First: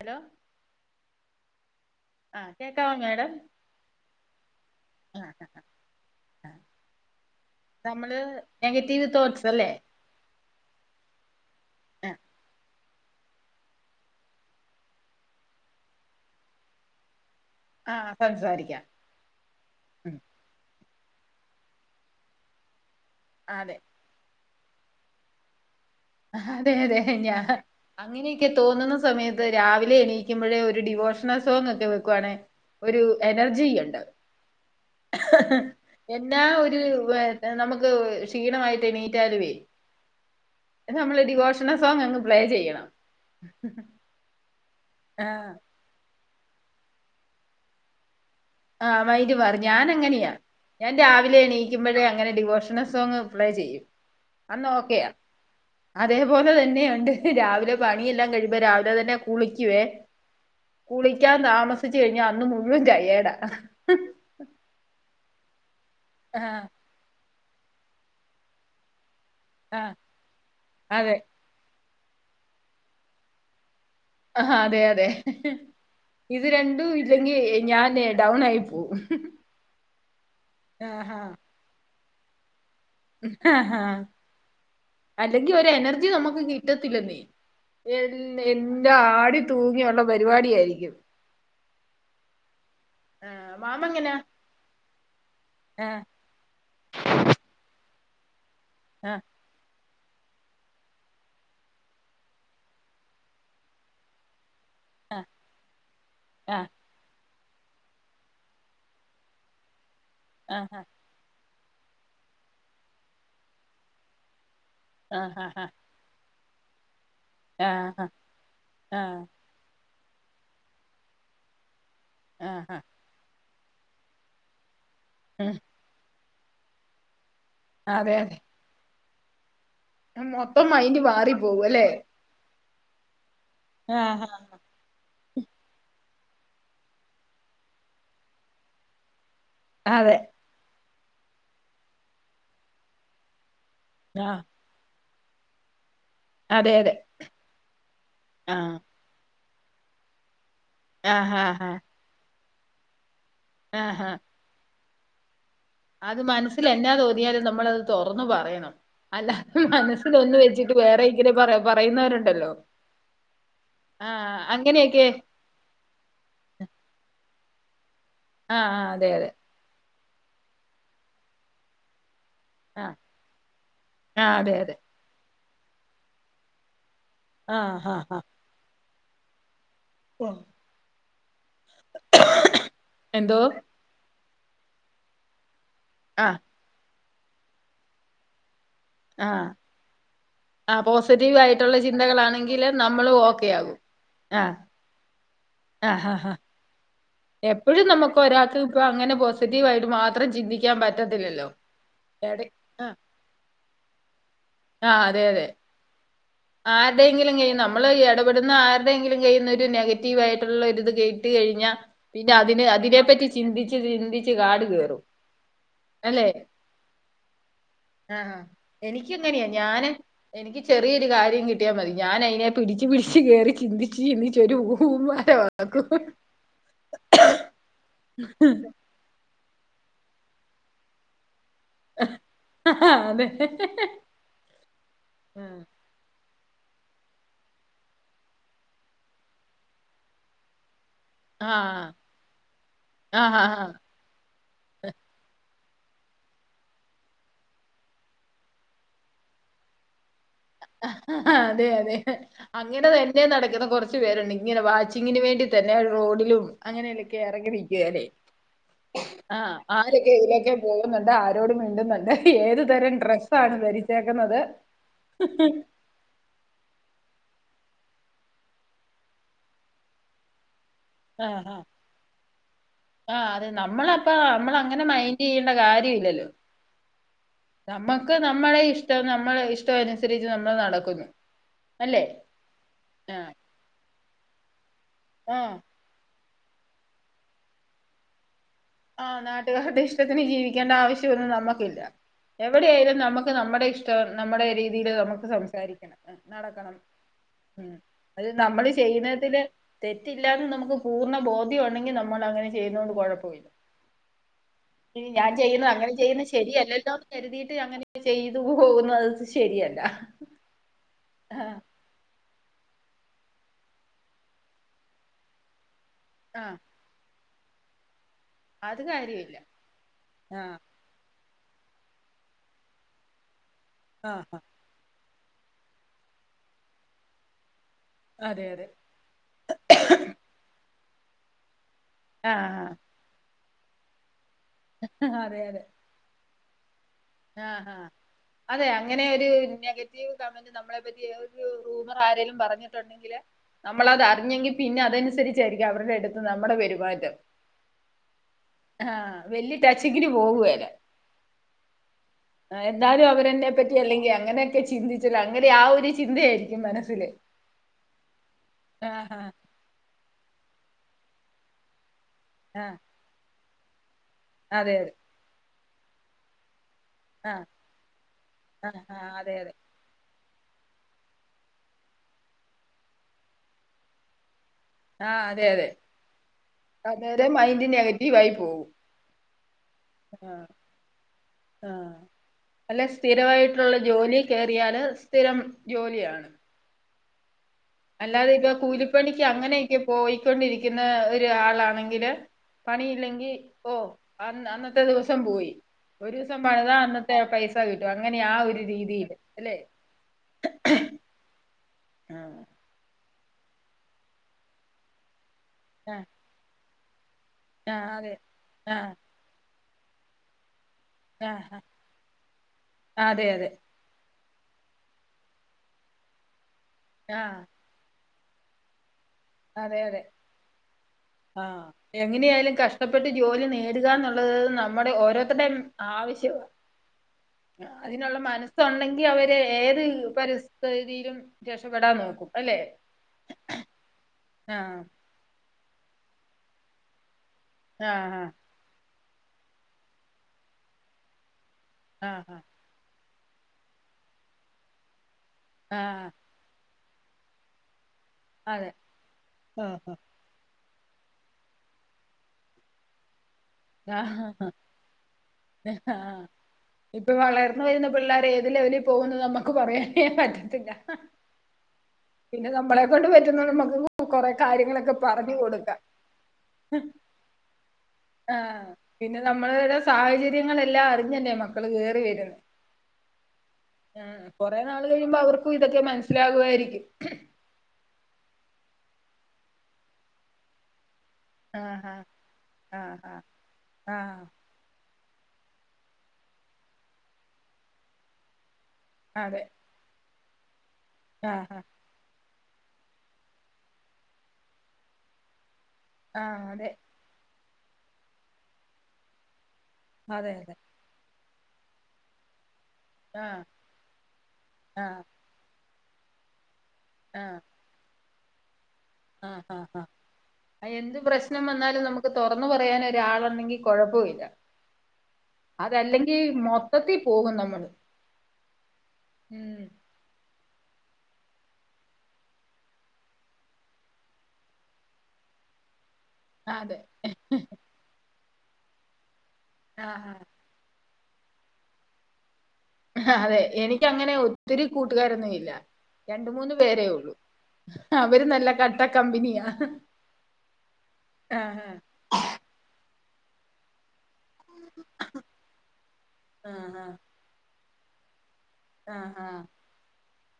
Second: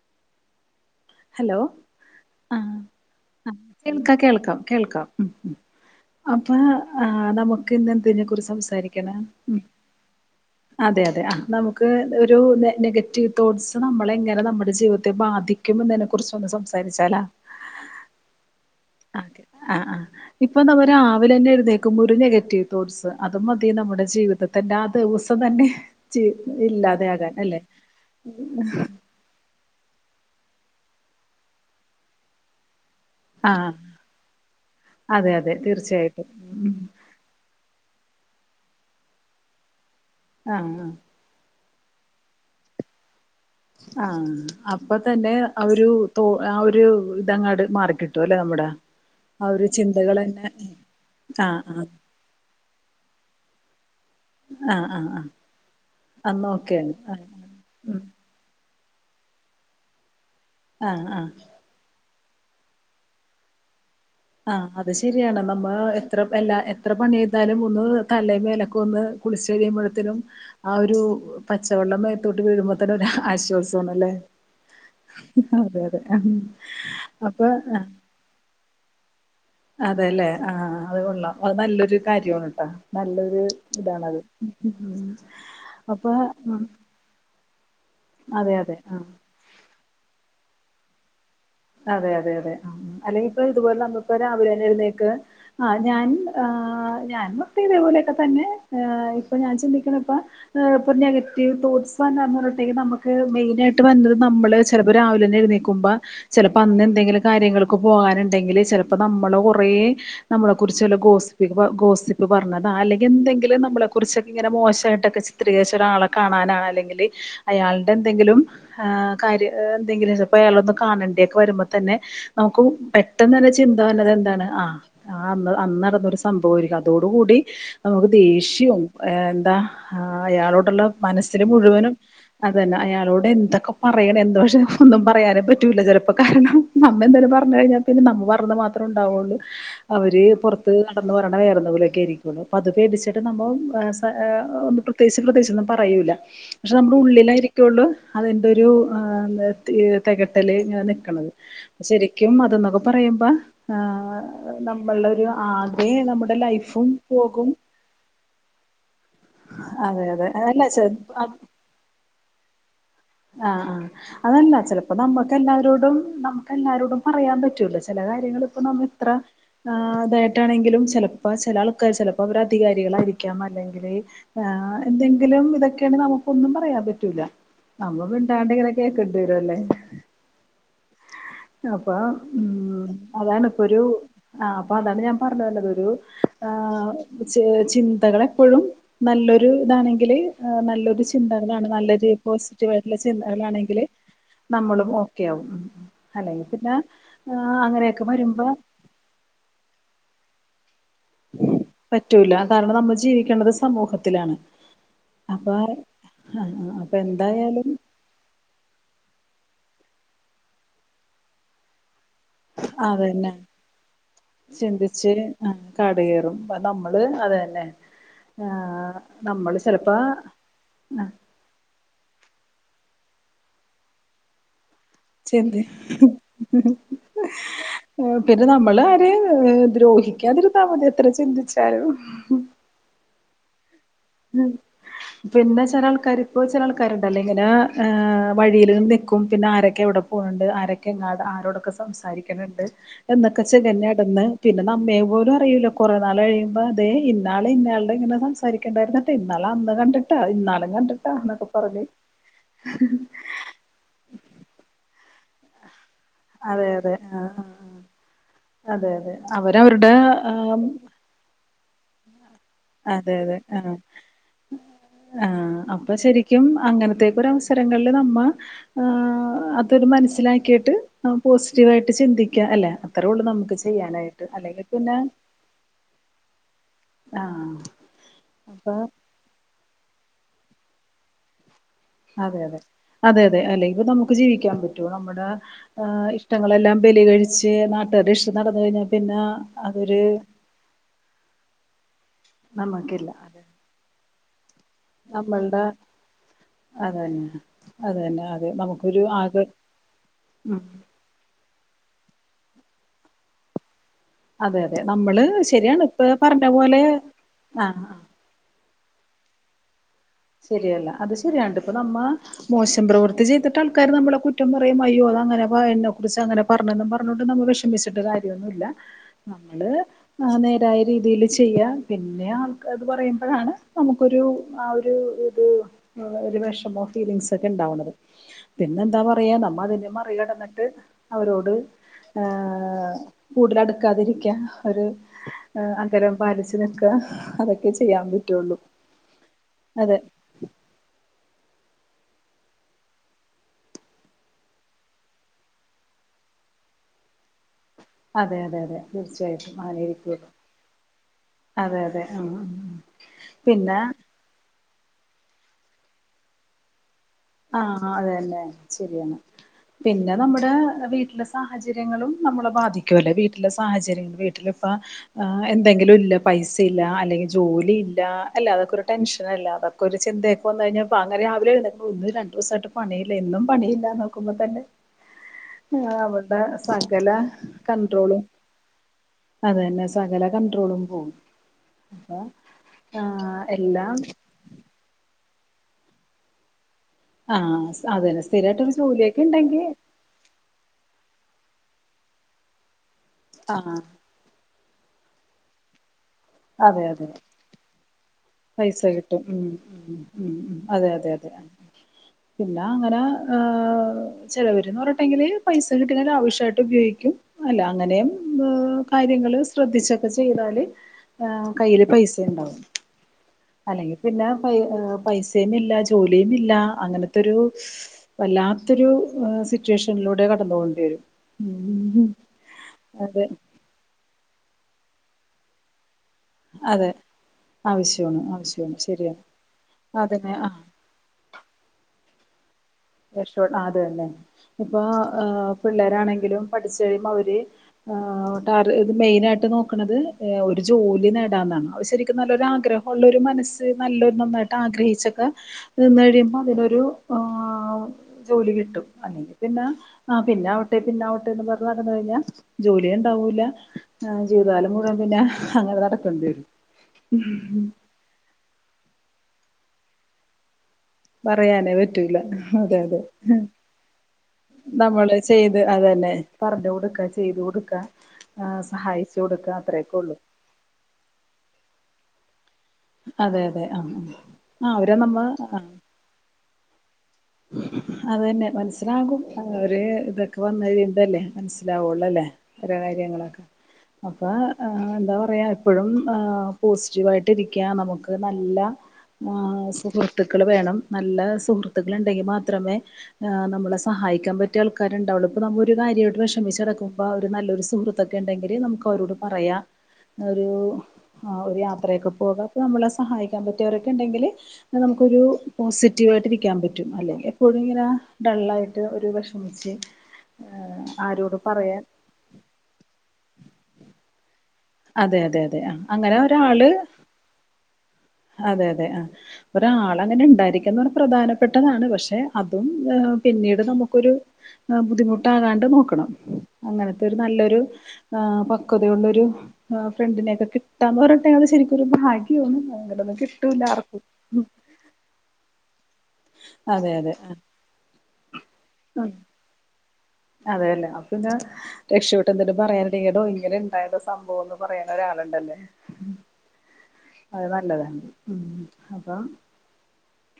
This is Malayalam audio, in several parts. ഹലോ ഹലോ ആ കേക്കാവോ മേഡം ആ കേൾക്കാം കേൾക്കാം കേൾക്കാം ആ അപ്പൊ ആ നമുക്ക് നമ്മള് ഇന്നെന്തിനതിനെ കുറിച്ച് നെഗറ്റീവ് സംസാരിക്കണ തോട്ട്സ് അല്ലേ അതെ അതെ ആ നമുക്ക് ഒരു നെ നെഗറ്റീവ് തോട്ട്സ് നമ്മള എങ്ങനെ നമ്മുടെ ജീവിതത്തെ ബാധി കുന്നതിനെ കുറചൊന്ന് സംസാരിച്ചാലാ ആ സംസാരിക്കാ അ ആ ആ ഇപ്പൊ നമ്മരാവിലെന്നെ എഴുന്നേക്കുമ്പോരു നെഗറ്റീവ് തോഡ്‌സ് അതുമതി അതെ നമ്മുടെ ജീവിതത്തിന്റെ ആ ദിവസം തന്നെ ജീ അതെ അതെ ഇല്ലാതെയാകാൻ ഞാൻ അല്ലെ അങ്ങനെയൊക്കെ തോന്നുന്ന സമയത്ത് ന്ന് രാവിലെ എണീക്കുമ്പോഴേ ഒരു ഡിവോഷണൽ സോങ്ക്കെ വെക്കുവാണെ ഒരു ആ എനർജിയൊക്കെണ്ട അതെ അതെ തീർച്ചയായിട്ടും എന്നാ ഒരു നമുക്ക് ക്ഷീണമായിട്ട് എണീറ്റലു വേ ആ ആ നമ്മള് ഡിവോഷണൽ സോങ്ങ്ങ് പ്ലേ ചെയ്യണം ആ അപ്പൊ ആ തന്നെ ആരു തോ ആരു ഇതങ്ങാട് മാറിക്കിട്ടുല്ലേ നമ്മടെ ആഹ മൈറ്റ്മാറും ഞാനങ്ങനെയാ ഞാൻ രാവിലെ ആഹ് ആഹ് എണീക്കുമ്പോഴേങ്ങനെ ഡിവോഷണൽ സോങ് പ്ലേ ചെയ്യും ആഹ് അനോക്കെയാ ആഹ് ആഹ് അന്നാ അതേപോലെ തന്നെയു ഓക്കെയാണ് ണ്ട് ആഹ് രാവിലെ പണിയെല്ലാം കഴിയുമ്പോ രാവിലെ തന്നെ കുളിക്കുവേ ആഹ് ആഹ് കുളിക്കാൻ താമസിച് കഴിഞ്ഞാൽ അന്ന് മുഴുവൻ ടയെഡാ ആഹ അത് ശരിയാണ് നമ്മ എത്ര ല്ലാ ആഹ് എത്ര പണി ചെയ്താലും തലയും മേലും ഒന്ന് കുളിച്ചു ആഹ് കഴിയുപ്പോത്തെന് ആ ഒരു അതെ പച്ചവെള്ളം മേത്തോട്ട് വീഴുമ്പോ തന്നെ ഒരാശ്വാസണല്ലേ ആ അതെ അതെ ഇത് രണ്ടുഇല്ലെങ്കിൽ അപ്പൊ ഞാന് ഡൗൺ ആയി പോവും [unintelligible] അതെല്ലെ ആഹ് അത് ആഹാ കൊള്ളാം അതുനല്ലൊരു കാര്യണുട്ടോ നല്ലൊരു ആഹാ ഇതാണാത് അല്ലെങ്കി അപ്പൊ എൽ അതെ അതെ എല്ലാ ആഹ് ആടി തൂങ്ങിയൊള്ള പരിപാടിയായിരിക്കും അതെ അതെ അതെ അല്ലെങ്കിപ്പോ ആഹ് ഇതുപോലെ മാമ എങ്ങനാ നമുക്കോ രാവിലെന്നെ എഴുന്നേൽക്കാൻ ആഹ് ഞാൻ ആ ഞാൻ ഇപ്പിം ഇതേപോലെക്കെതെന്നെ ആഹ് ഇപ്പൊ ഞാൻ ചിന്തിക്കുന്നപ്പ ഇപ്പൊ നെഗറ്റീവ് തോട്ട്സ്ന്നന്ന് പറഞ്ഞതേക്കും നമുക്ക് മെയിനയിട്ട് വന്നത് നമ്മള് ചെ ചെലപ്പോ രാവിലെന്നെ എഴുന്നീക്കുമ്പ ചെലപ്പോ ആഹ് അന്ന അന്ന് എന്തെങ്കിലും കാര്യങ്ങൾക്ക് പോകാനുണ്ടെങ്കിൽ ചെലപ്പോ നമ്മള് കൊറേ നമ്മളെ ആഹ് കുറിച്ചല്ല ഗോസി ഗോസിപ്പ് പറഞ്ഞതാ അല്ലെങ്കി എന്തെിലും നമ്മളെ കുറിച്ചൊക്കെ ഇങ്ങനെ മോശമായിട്ടൊക്കെ ആഹ് ആഹ് ചിത്രിക്കരിച്ച ഒരാളെ കാണാനാണ് അല്ലെങ്കില് ആഹ് ആഹ് അയാളുടെന്തെങ്കിലും ഏ ആഹ് കാര്യ ഏ എന്തെങ്കിലും ചെൽപോ അയാളൊന്ന് കാണേണ്ടിക്കെ വരുമ്പോതന്നെ നമുക്കു ആഹ് ആഹ് പെ പെട്ടന്ന് വരുന്ന ചിന്തവന്നത് എന്താണ് ആ അന്ന് അന്ന് നടന്നൊരു സംഭവയിരിക്കും അതോട്കൂടി നമുക്ക് അതെ അതെ ദേഷ്യവും ഏഹ് എന്താ മൊത്തം അയാളോടുള്ള മൈൻഡ് മാറി മനസ്സില് പോകും അല്ലെ മുഴുവനും അതന്നെ അയാളോട് എന്തൊക്ക പറയലെ ആഹ് എന്താ പക്ഷെ ഒന്നും പറയാനേ പറ്റൂല്ല ചെലപ്പോ ഇപ്പൊ കാരണം നമ്മ എന്തേലും പറഞ്ഞ കഴിഞ്ഞാൽ പിന്നെ നമ്മ പറഞ്ഞ മാത്രമേ ഉ ഉണ്ടാവൊള്ളു അതെ അവര് പൊർ ത് നടന്ന് പറയണ വേറെന്തെങ്കിലരിക്കുന്നു അപ്പോ അത് പേടിച്ചിട്ട് നമ്മളും സ ആഹ് ഏഹ് ഒന്ന് പ്രി പ്രത്ദേശ പ്രദേശൊന്നും പറയൂല്ല അതെ പക്ഷെ അതെ നമ്മുടെ ഉള്ളിലായിരിക്കയുള്ളൂ അതിന്റെരു ആഹ് ആഹ് തെക്കട്ടെല് ഇങ്ങനെ നിക്കല് ആഹ് ആഹ് ശരിക്കും അതന്നൊക്കെ പറയുമ്പോ ആഹ് നമ്മളൊരു ആ അത് മനസ്സിൽ എന്നാ തോന്നിയാലും ഞമ്മള്ളത് തൊറന്നു പറയണം അല്ലാ അതെ മനസ്സിൽ അതെ ഒന്ന് വെച്ചിട്ട് വേറെ അല്ല ഇങ്ങനെ പറ പറയുന്നവരുണ്ടല്ലോ ആഹ് ആഹ് അതല്ല ചെൽപ്പോ നമ്മ എല്ലാവരോടും നമുക്ക് എല്ലാവരോടും പറയാൻ പറ്റുവല്ലോ ചെലകാര്യങ്ങള് ഇപ്പൊ ആഹ് നമ്മ ആഹ് ഇത്ര അതെ അതെ ആഹ് ദ്യായിട്ടാങ്കിലും ചെലപ്പോ ചെലാൾക്കാര് ചെൽപോ ഒരാ ആഹ് അധികാരികളായിരിക്കാം തികരിക്കളായിരിക്കാം അല്ലെങ്കില് ആഹ് അതെ അതെ എന്തെങ്കിലും ഇതൊക്കെണ് നമുക്കൊന്നും പറയാൻ പറ്റൂല ആഹ് നമ്മ ആഹ് മിണ്ടാണ്ട് ങഇങ്ങനെ കേക്കണ്ടി വരുവല്ലേ ആഹ് അപ്പൊ ഉം എന്തോ അതാണ് ഇപ്പൊരു ആഹ് അപ്പൊ അതാണ് ഞാന് പറ്ഞ്ഞ് വന്നതൊരു ആഹ് ആഹ് ചെ ചിന്തകള് എപ്പോഴും ആഹ് നല്ലൊരു ഇതാണെങ്കില് ആഹ് നല്ലൊരു ചിന്താ പോസിറ്റീവ് ചിന്തക്കാനാണ് ആയിട്ടുള്ള നല്ലൊര് പോസ് ചിന്തകളാണെങ്കില് ഇത്തരത്തിലുള്ള നമ്മള് ഓക്കെ ആകും ചിന്താക്കളാണെങ്കില് ആഹ് നമ്മളും ഓക്കെയാവും അല്ലെങ്കി പിന്നെ ആ അങ്ങനെയൊക്കെ വരുമ്പോ എപ്പോഴുംനമുക്കൊരാക്ക് ഇപ്പൊ അങ്ങനെ പോസിറ്റീവായിട്ട് മാത്രം ചിന്തിക്കാൻ പറ്റത്തില്ല പറ്റൂല കാരണം നമ്മള് ജീവിക്കേണ്ടത് സമൂഹത്തിലാണ്. ആഹ് അതെ അതെ അപ്പൊ ആഹ് അപ്പൊ ആരതെങ്കിലും എന്തായാലും നമ്മള് ഈ ഇടപെ ഇടപെടുന്ന ആരുടെങ്കിലും കയ്യിന്ന് ഒരു നെഗറ്റീവായിട്ടുള്ള ഒര്ത് കേട്ട് കഴിഞ്ഞ പിന്നെ അതിന് അതിനെപറ്റി അതന്നെ ചിന്തിച്ച് ചിന്തിച്ച് കാട്കേറും ചിന്തിച്ച് ആ കാട് അല്ലെ കയറും ആഹ് നമ്മള് അതന്നെ ആഹ് എനിക്ക്ങ്ങ്നെയാ ഞാന് എനിക്ക് ചെറിയെര ഒര് കാര കാര്യം കിട്ടിയാമതി ഞാനയിനെ പിട്ച്ച് പിട്ച്ച് കേറി ചിന്ത്ച്ച് ചിന്ത്ച്ച് ഒരു ഉ ചിന്തി ഉം ആഹ് പിന്നെ നമ്മള് [unintelligible] ദ്രോഹിക്കാതിരുന്നാമതി എത്ര ചിന്തിച്ചാലും അതെ ഉം പിന്നെ ചെലാൾക്കാര് ഇപ്പോചെലാൾക്കാര്ണ്ടല്ല ഇങ്ങനെ ഏഹ് വഴില്നിക്കും പിന്നെ ആരൊക്കെ എവ്ടെ പോണ് ണ്ട് ആരൊക്കെ എങ്ങ ആഹ് ആരോടൊക്കസംസാരിക്ക്ണ് ണ്ട് ആഹ് ആഹ് എന്നൊക്കെചിക പിന്നെ നമ്മെപോലു അറിയൂല്ല കുറേ നാള്ഴ്മ്പോഅതേ ഇന്നള് ഇന്നള്ടെ ഇങ്ങനെ സംസാരിക്ക ക്കെണ്ടയ്ര്ന്നപ്പിന്നാള് അന്ന്കണ്ട് അതെഅതെ അങ്ങനതന്നെ നട്ക്കന്നകൊറ കുച്ചു പേരുണ്ട് ഇങ്ങനെ വാച്ചിങ്ങിന് വേണ്ടി തന്നെ റോഡിലും അതെ അതെ അങ്ങനെല്ലൊക്കെ ആ ആ എറങ്ങി ആ നിൽക്കയാലേ അതെ അതെ ആഹ് അവരവരുടെ ആരൊക്കെ ആ ഏയിലേക്കപോകുന്നു ന്തആ രോടുംമിണ്ട്ന്നുണ്ട് ഏത് അതെ അതെ തരംഡ്രസ്സാണ് ആ ധരിച്ചേക്ക്ണത് ആഹ് അപ്പൊശെരി ഖ്യും അങ്ങനത്തേക്കൊര അവസരങ്ങൾ നമ്മ അതൊരു മനസ്സിലാക്കിയിട്ട് ആ ആ പോസിറ്റീവായിട്ട് ചിന്തിക്ക്യ അല്ലെ ആ അത്രേള്ളൂ നമുക്ക് ചെയ്യാനായിട്ട് അല്ലെങ്കിപിന്നെ ചീയ്യ്ണ്ട കാര്യം ഇല്ലല്ലോ ആഹ് നമ്മക്ക് നമ്മളെ അപ്പൊ ഇഷ്ടം നമ്മളഇഷ്ടം അയ്നൻസരിച്ച് നമ്മള്നടക്കുന്നു അതെയതെ അതെഅതെ അല്ലെങ്കിനമ്മുക്ക് ജീവിക്കാൻപറ്റോ നമ്മുടെ ആ ആഹ് ഇഷ്ടങ്ങളെല്ലാം ബലികഴിച്ച് നാട്ടാരെഷ്ട്ടം നടന്ന് കഴിഞ്ഞാ ആഹ് നാട്ടുകാരുടെ ഇഷ്ടത്തിന് ജീവിക്കേണ്ടആവശ്യംവൊന്നും നമ്മക്കില്ല നമ്മക്കില്ല എവിടെയെയാലുംനമുക്ക് അതെ നമ്മുടെഇഷ് നമ്മുടെ രീതിയില് നമ്മളുടെ നമ്മ്ക്ക്സംസാരിക്കണം നടക്കണം അതന്നെ ഉം അതന്നെ അത് അതെ നമ്മള് നമുക്കൊരു ചെയ്യുന്നതതില് ആകെ തെറ്റില്ലാന്ന് ഉം നമ്മ്ക്ക് പൂർണ്ണബോ ട്ടിഉണ്ടെങ്കി നമ്മളങ്ങനെ ചെയ്യ്ന്നൊണ്ട് കൊഴപ്പവില്ല അതെയതെ പിനിഞാൻചെയ്യ്ന്ന അങ്ങനെചെയ്യുന്ന ശരിയല്ലല്ലോന്ന്കരുതിയിട്ട് അങ്ങനെ ആഹ് ചെയ്തുപോകുന്ന അത് ശരിയല്ല ശെരിയല്ല ആഹ് അത്ശെരിയണ്ട്പ്പ നമ്മ മോശംപ്രവൃത്തിചെയ്ത്ട്ട് ആൾക്കാര്നമ്മളെ കുറ്റംപറയുമ്പാ അയ്യോ അതഅങ്ങനെ [unintelligible] ഷെഅങ്ങനെ ആഹ് പർണ്ണംന്ന് പർഞൊണ്ട്നമ്മള് വിഷമിച്ച്ട്ട് കാര്യൊന്നുല്ല അത് കാര്യമില്ല നമ്മള് ആ ആഹ് നേര രീതീല് ചെയ്യ, പിന്നെ ആഹ് അവരു പറയുമ്പോഴാണ് നമുക്കൊരു ആഹ് ഒരു ഒരു വെഷമോ ഫീലിങ്സോ ഒക്കെ ഉണ്ടാവുന്നത് അതെ അതെ പിന്നെന്താ പറ അറിയാം നമ്മ അതിന്ന് മറികടന്നിട്ട് അവരോട് ആഹ് ആഹ് കൂടുതലടുക്കാതിരിക്ക ഒരു ആഹ് അതെ അതെ അകലം പാലിച്ച് നിൽക്ക അതൊക്കേ ആഹ് ആഹ് ചെയ്യാൻ പറ്റുവൊള്ളൂ. അതെ അങ്ങനെ ഒരു നെഗറ്റീവ് കമന്റ്, നമ്മളെ പറ്റി ഒരു റൂമർ ആരേലും പറഞ്ഞിട്ടൊണ്ടെങ്കില് നമ്മളതറിഞ്ഞെങ്കി പിന്നെ അതനുസരിച്ചായിരിക്കും അവരുടെ അടുത്ത് നമ്മുടെ പെരുമാറ്റം. അതെ അതെ അതെ ആ തീർച്ചയായിട്ടും വലിയ ടച്ചിങ്ങിന് അങ്ങനാരിക്കും. പോകുകേല അതെ അതെ ഉം എന്നാലും അവരെന്നെ പറ്റി പിന്നെ അല്ലെങ്കിൽ അങ്ങനെയൊക്കെ ചിന്തിച്ചല്ലോ, അങ്ങനെ ആ ഒരു ചിന്തയായിരിക്കും മനസ്സില്. ആഹ് അതന്നെ ആ ശരിയാണ്, ആ പിന്നെ നമ്മുടെ വീട്ടില് സാഹചര്യങ്ങളും നമ്മളെ ആ ബാധിക്കുവല്ലോ, വീട്ടിലെ സാഹചര്യം വീട്ടിലിപ്പ അതെ അതെ എന്തെങ്കിലും ഇല്ല, പൈസ ഇല്ല, അല്ലെങ്കിൽ ആ ജോലിയില്ല, അല്ല ആ അതൊക്കെ ഒരു ആ ടെൻഷൻ അതെ അതെ അല്ലാതെ ഒരു ചിന്തയൊക്കെ വന്നു കഴിഞ്ഞാ കാരണം രാവിലെ എഴുനെല്കുമ്പോ ഇന്നി രണ്ടുദിവസായിട്ട പണിയില്ല എന്നും, പണില്ലാന്നോർക്കുമ്പോ തന്നെ ആ അതെ അതെ ആഹ് അവർടെ സകല അന്നേരം മൈൻഡ് കണ്ട്രോളും നെഗറ്റീവായി പോകും അത് തന്നെ സകല ആ കൺണ്ട്രോളും പോകും. ആ പിന്നെ അല്ല ആഹ് സ്ഥിരമായിട്ടുള്ള എല്ലാം ജോലി കേറിയാല് സ്ഥിരം ജോലിയാണ്. ആഹ് അതന്നെ അല്ലാതെ ഇപ്പ സ്ഥിരായിട്ടൊരു ജോലിയൊക്കെ കൂലിപ്പണിയ്ക്ക് ഇണ്ടെങ്കി അങ്ങനെയൊക്കെ പോയിക്കൊണ്ടിരിയ്ക്ക്ന്ന ഒരു ആളാണെങ്കില് പണിയില്ലെങ്കി ആഹ് ഓഹ് അന്ന് അന്നത്തെ ദിവസം പോയി ഒരൂസം പണിതാ അതെ അതെ അന്നത്തെ പൈസാ കിട്ടും അങ്ങനെ ആ ഒരു പൈസ രീതിയില് കിട്ടും ഉം അല്ലെ ഉം ഉം ഉം അതെയതെയതെ ആഹ് പിന്ന അങ്ങനെ ഏഹ് ചെലെവര്ന്ന് പർഞ്ഞ്ട്ടെങ്കില് പൈസ കിട്ട്ണെ ആഹ് ലാവിഷായ്ട്ട് ഉപയോയ്ക്കും അല്ല ആഹ് അങ്ങനേം അതെ ബ് ആഹ് കാര്യങ്ങള് ശ്രദ്ധിച്ചൊക്കെ ചെയ്താല് ആഹ് കയ്യില് പൈസെ ഇണ്ടാവും ആതെയതെ അല്ലെങ്കി പിന്നെ പൈ പൈസയുമില്ലാ ജോലിയുമില്ലാ അങ്ങനത്തൊരൂ ആഹ് വല്ലാത്തൊരു ഏഹ് അതെ അതെ സിറ്റുവേഷെൻലൂടെ കടന്നു പോവെണ്ടി വെരും ക്കെയായാലും കഷ് ട്ടപ്പെട്ട് ജോലി നേട്കാന്നൊള്ളെത് നമ്മടെ ഓരോര്ത്തെര്ടേം ആവശ്യവാ അതെ അതിനൊള്ള ആവശ്യമാണ് ആവശ്യമാണ് മനസ്സാെണ്ടെങ്കി ശരിയാണ് അവര് ഏത് അതന്നെ ആ പര്സ്ഥിതിയിലും രക്ഷപ്പെടാൻ നോക്കും അല്ലേ രക്ഷപ്പെട് ആഹ് അത് തന്നെ ഇപ്പാേ ഏഹ് പിള്ളേരാണെങ്കിലും പഠിച്ച് കഴിയുമ്പാെ അവര് ആഹ് ആഹ് അവര് ഇത് മെയ്നായ്ട്ട് നോക്ക്ണത് ഏത് ഒരു ജോലി നേടാന്നാണ് അത് ശെരിക്കും ആഹ് ആഹ് നല്ലൊരു ആഗ്ര ഉള്ളൊരു മനസ്സ് നല്ലൊരു നന്നായ്ട്ട് ആഗ്രഹിച്ചൊക്കാ നിന്ന് ആഹ് കഴിയ്മ്പം തിനൊരു ആഹ് ആഹ് ജോലി അതെ കിട്ടും അല്ലെങ്കി പിന്നാ ആഹ് അഹ് പിന്നാവട്ടെ പിന്നാവട്ടേന്ന് പർഞ്ഞ് നടന്ന് കഴിഞ്ഞാ ജോലീണ്ടാവൂലാ ആഹ് ജീവിതകാലം മുഴുവൻ പിന്നാ അങ്ങനെ നടക്കണ്ടി വെരും പിള്ളാര് ഏത് ലെവലി പോകൂന്ന് നമ്ക്ക് പറയാനേ പറ്റത്തില്ലാ പറയാനേ പറ്റൂല അതെ അതെ പറ്റുന്ന നമുക്ക് കൊറെ കാര്യങ്ങളൊക്കെ നമ്മള് പറഞ്ഞു ചെയ്ത് കൊടുക്കാം അതെന്നെ പറഞ്ഞ് കൊട്ക്കാ ചെയ്ത് കൊട്ക്കാ ആഹ് പിന്നെ നമ്മളടെ ഉള്ളു സാഹചര്യങ്ങളെല്ലാം അറിഞ്ഞല്ലേ മക്കള് കേറി വെര്ന്നേ അതെ അതെ ആ ആഹ് കൊറേ ആ നാള് അവരെ നമ്മ കഴിയുമ്പാെ അവർക്കും ഇതൊക്കെ മനസ്സിലാകുവായിരിയ്ക്കും അത് തന്നെ മൻസ്സ്ലാകും അതവര് ഇതൊക്കെ വന്ന് കഴിയ്മ്പല്ലെ ആഹ് മൻസ്സ്ലാവാെള്ളല്ലേ ഓരോ ആഹ് കാര്യങ്ങളൊക്കെ ആഹ് അപ്പാ ആഹ് എന്താ പറയാ എപ്പഴും ഏഹ് പോസ്‌റ്റീവായ്ട്ടിരിയ്ക്ക നമുക്ക് നല്ല ആഹ് സുഹൃത്ത്ക്കള് വേണം നല്ല ആഹ് ആഹ് സുഹൃത്ത് ക്കള്ണ്ടെങ്കി മാത്രമേ ഏഹ് നമ്മളെ സഹായിക്കാം പറ്റിയൾ ക്കാര്ണ്ടാവാെള്ളൂ ഇപ്പ നമ്മു ഒരു കാര്യായ്ട്ട് ആഹ് അതെ വെഷമിച്ചെടക്കും മ്പാ ഒരു നല്ലൊരു സുഹൃത്തൊക്കെണ്ടെങ്കില് നമുക്കവരോട് പറയാ അതെ ഒരൂ അതെ ആഹ് ഒര് യാത്രയൊക്കെ പോകാ പ്പൊ നമ്മളെ സഹായിക്കാൻ ആഹ് പറ്റിയവരൊക്കെ ഇണ്ടെങ്കില് ആഹ് നമുക്കൊരു പോസിറ്റീവായിട്ടിരിയ്ക്കാം പറ്റും അല്ലെങ്കി ആഹ് എപ്പോഴുംങ്ങെനെ ഡെള്ളായ് ട്ട് ഒരു ആഹ് വെഷ്മിച്ച് ആഹ് ആഹ് ഏഹ് ആരോട് പറയാൻ താെറന്നു പറയാനൊരാളുണ്ടെങ്കി കാെഴപ്പവില്ലാ അതെ ആ അതെ അങ്ങനെ അല്ലെങ്കി ഒരാൾ മൊത്തത്തി പോകും നമ്മള് അതെ അതെ അഹ് ഉം ഒരാൾ പ്പ അങ്ങെനെണ്ടായ്രിക്കാന്ന്ർ പ്രധാനപ്പെട്ടെതാണ് പക്ഷെ അതും ഏഹ് പിന്നീട് നമുക്കൊരു അഹ് ബുദ്ധിമുട്ടാകാണ്ട് നോക്കണം അതെ അങ്ങനത്തെ ഒരു നല്ലൊരു ആഹ് പക്വതയുള്ളൊരു ആഹ് ഫ്രെണ്ടിനെയൊക്കെ കിട്ടാന്ന് പർഞ്ഞിട്ടാ ശരിക്കാെരു ഭാഗ്യവാണ് അതെ എനിക്കങ്ങെനെ ഒത്തിരി കൂട്ടുകാരൊന്നും ഇല്ലാ രണ്ട് മൂന്ന് പേരേ അതെ ഒള്ളൂ അതെ അവര് നല്ല കട്ട കമ്പിനിയാ അതേല്ലേ അപ്പ താ രക്ഷപ്പെട്ട് എന്തേലും പറയാന്ണ്ടെങ്കി എടോ ഇങ്ങെനെ ഇണ്ടായ്ര്ന്ന് സംഭവംന്നും പറയാനരാളുണ്ടല്ലേ ആഹ് ആഹ് അത് നല്ലതാണ് ഉ ആഹ് ആഹ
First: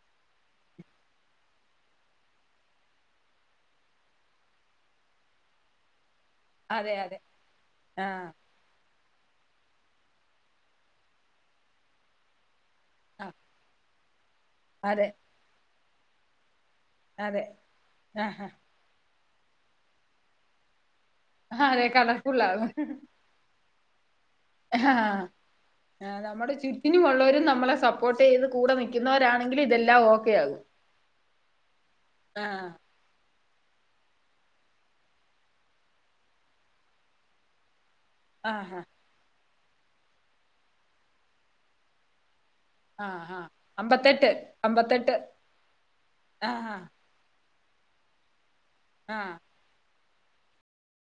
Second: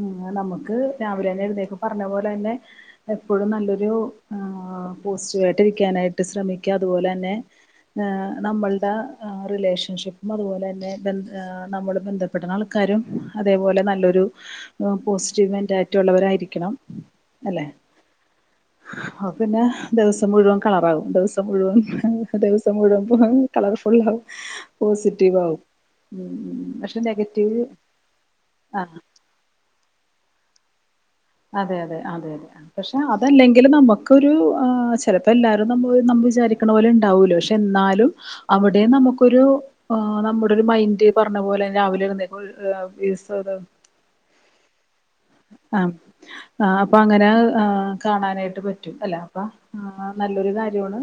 ഉ നമുക്ക് രാവിലെ തന്നെ എഴുന്നക്കെ പറഞ്ഞ പോലെ തന്നെ എപ്പോഴും നല്ലൊരു പോസിറ്റീവായിട്ട് ഇരിക്കാനായി ശ്രമിക്ക അതെ അതുപോലെ അതെ തന്നെ ആഹ് നമ്മളുടെ റിലേഷൻഷിപ്പും അതുപോലെ തന്നെ ബ നമ്മൾ ബന്ധപ്പെട്ട ആൾ ക്കാരും ആഹ് അതേപോലെ നല്ലൊരു അതെ പോസിറ്റീവ് മെൻറാലിറ്റി ഉള്ളവരായിരിക്കണം അതെ ആഹ് ആഹ് അപ്പൊ പിന്നെ ദിവസം മുഴുവൻ കളറാകും ദിവസം മുഴുവൻ അതെ കളർഫുള്ളാകും ദിവസം മുഴുവൻ കളർഫുളാവും പോസിറ്റവ് ആവും ആ നമ്മുടെ ചുറ്റിനും ഉള്ളവരും നമ്മളെ സപ്പോർട്ട് ചെയ്ത് കൂടെ ആ നൽക്കുന്നവരാ- ങ്കിൽ ഇതെല്ലാം ഓക്കെ ആകും അതെ അതെ അതെ അതെ ആഹ് പശെ പക്ഷേ അതല്ലെങ്കിൽ നമുക്കൊരു ചിലപ്പോൾ എല്ലാവരും നമ്മൾ നമ്മൾ വിചാരിക്കണ പോലെ ഉണ്ടാവല്ലോ പക്ഷേ എന്നാലും ആഹ് അവിടെയും നമുക്കൊരു നമ്മുടെ ഒരു മൈന്റ് പറഞ്ഞ പോലെ രാവിലെ ഇരുന്ന ആഹ ആഹ അമ്പത്തെട്ട് അമ്പത്തെട്ട് ആഹ ആ ആഹ് അപ്പൊ അങ്ങനെ കാണാനായിട്ട് പറ്റും അല്ല ആഹ് അപ്പൊ ആഹ നല്ലൊരു കാര്യാണ്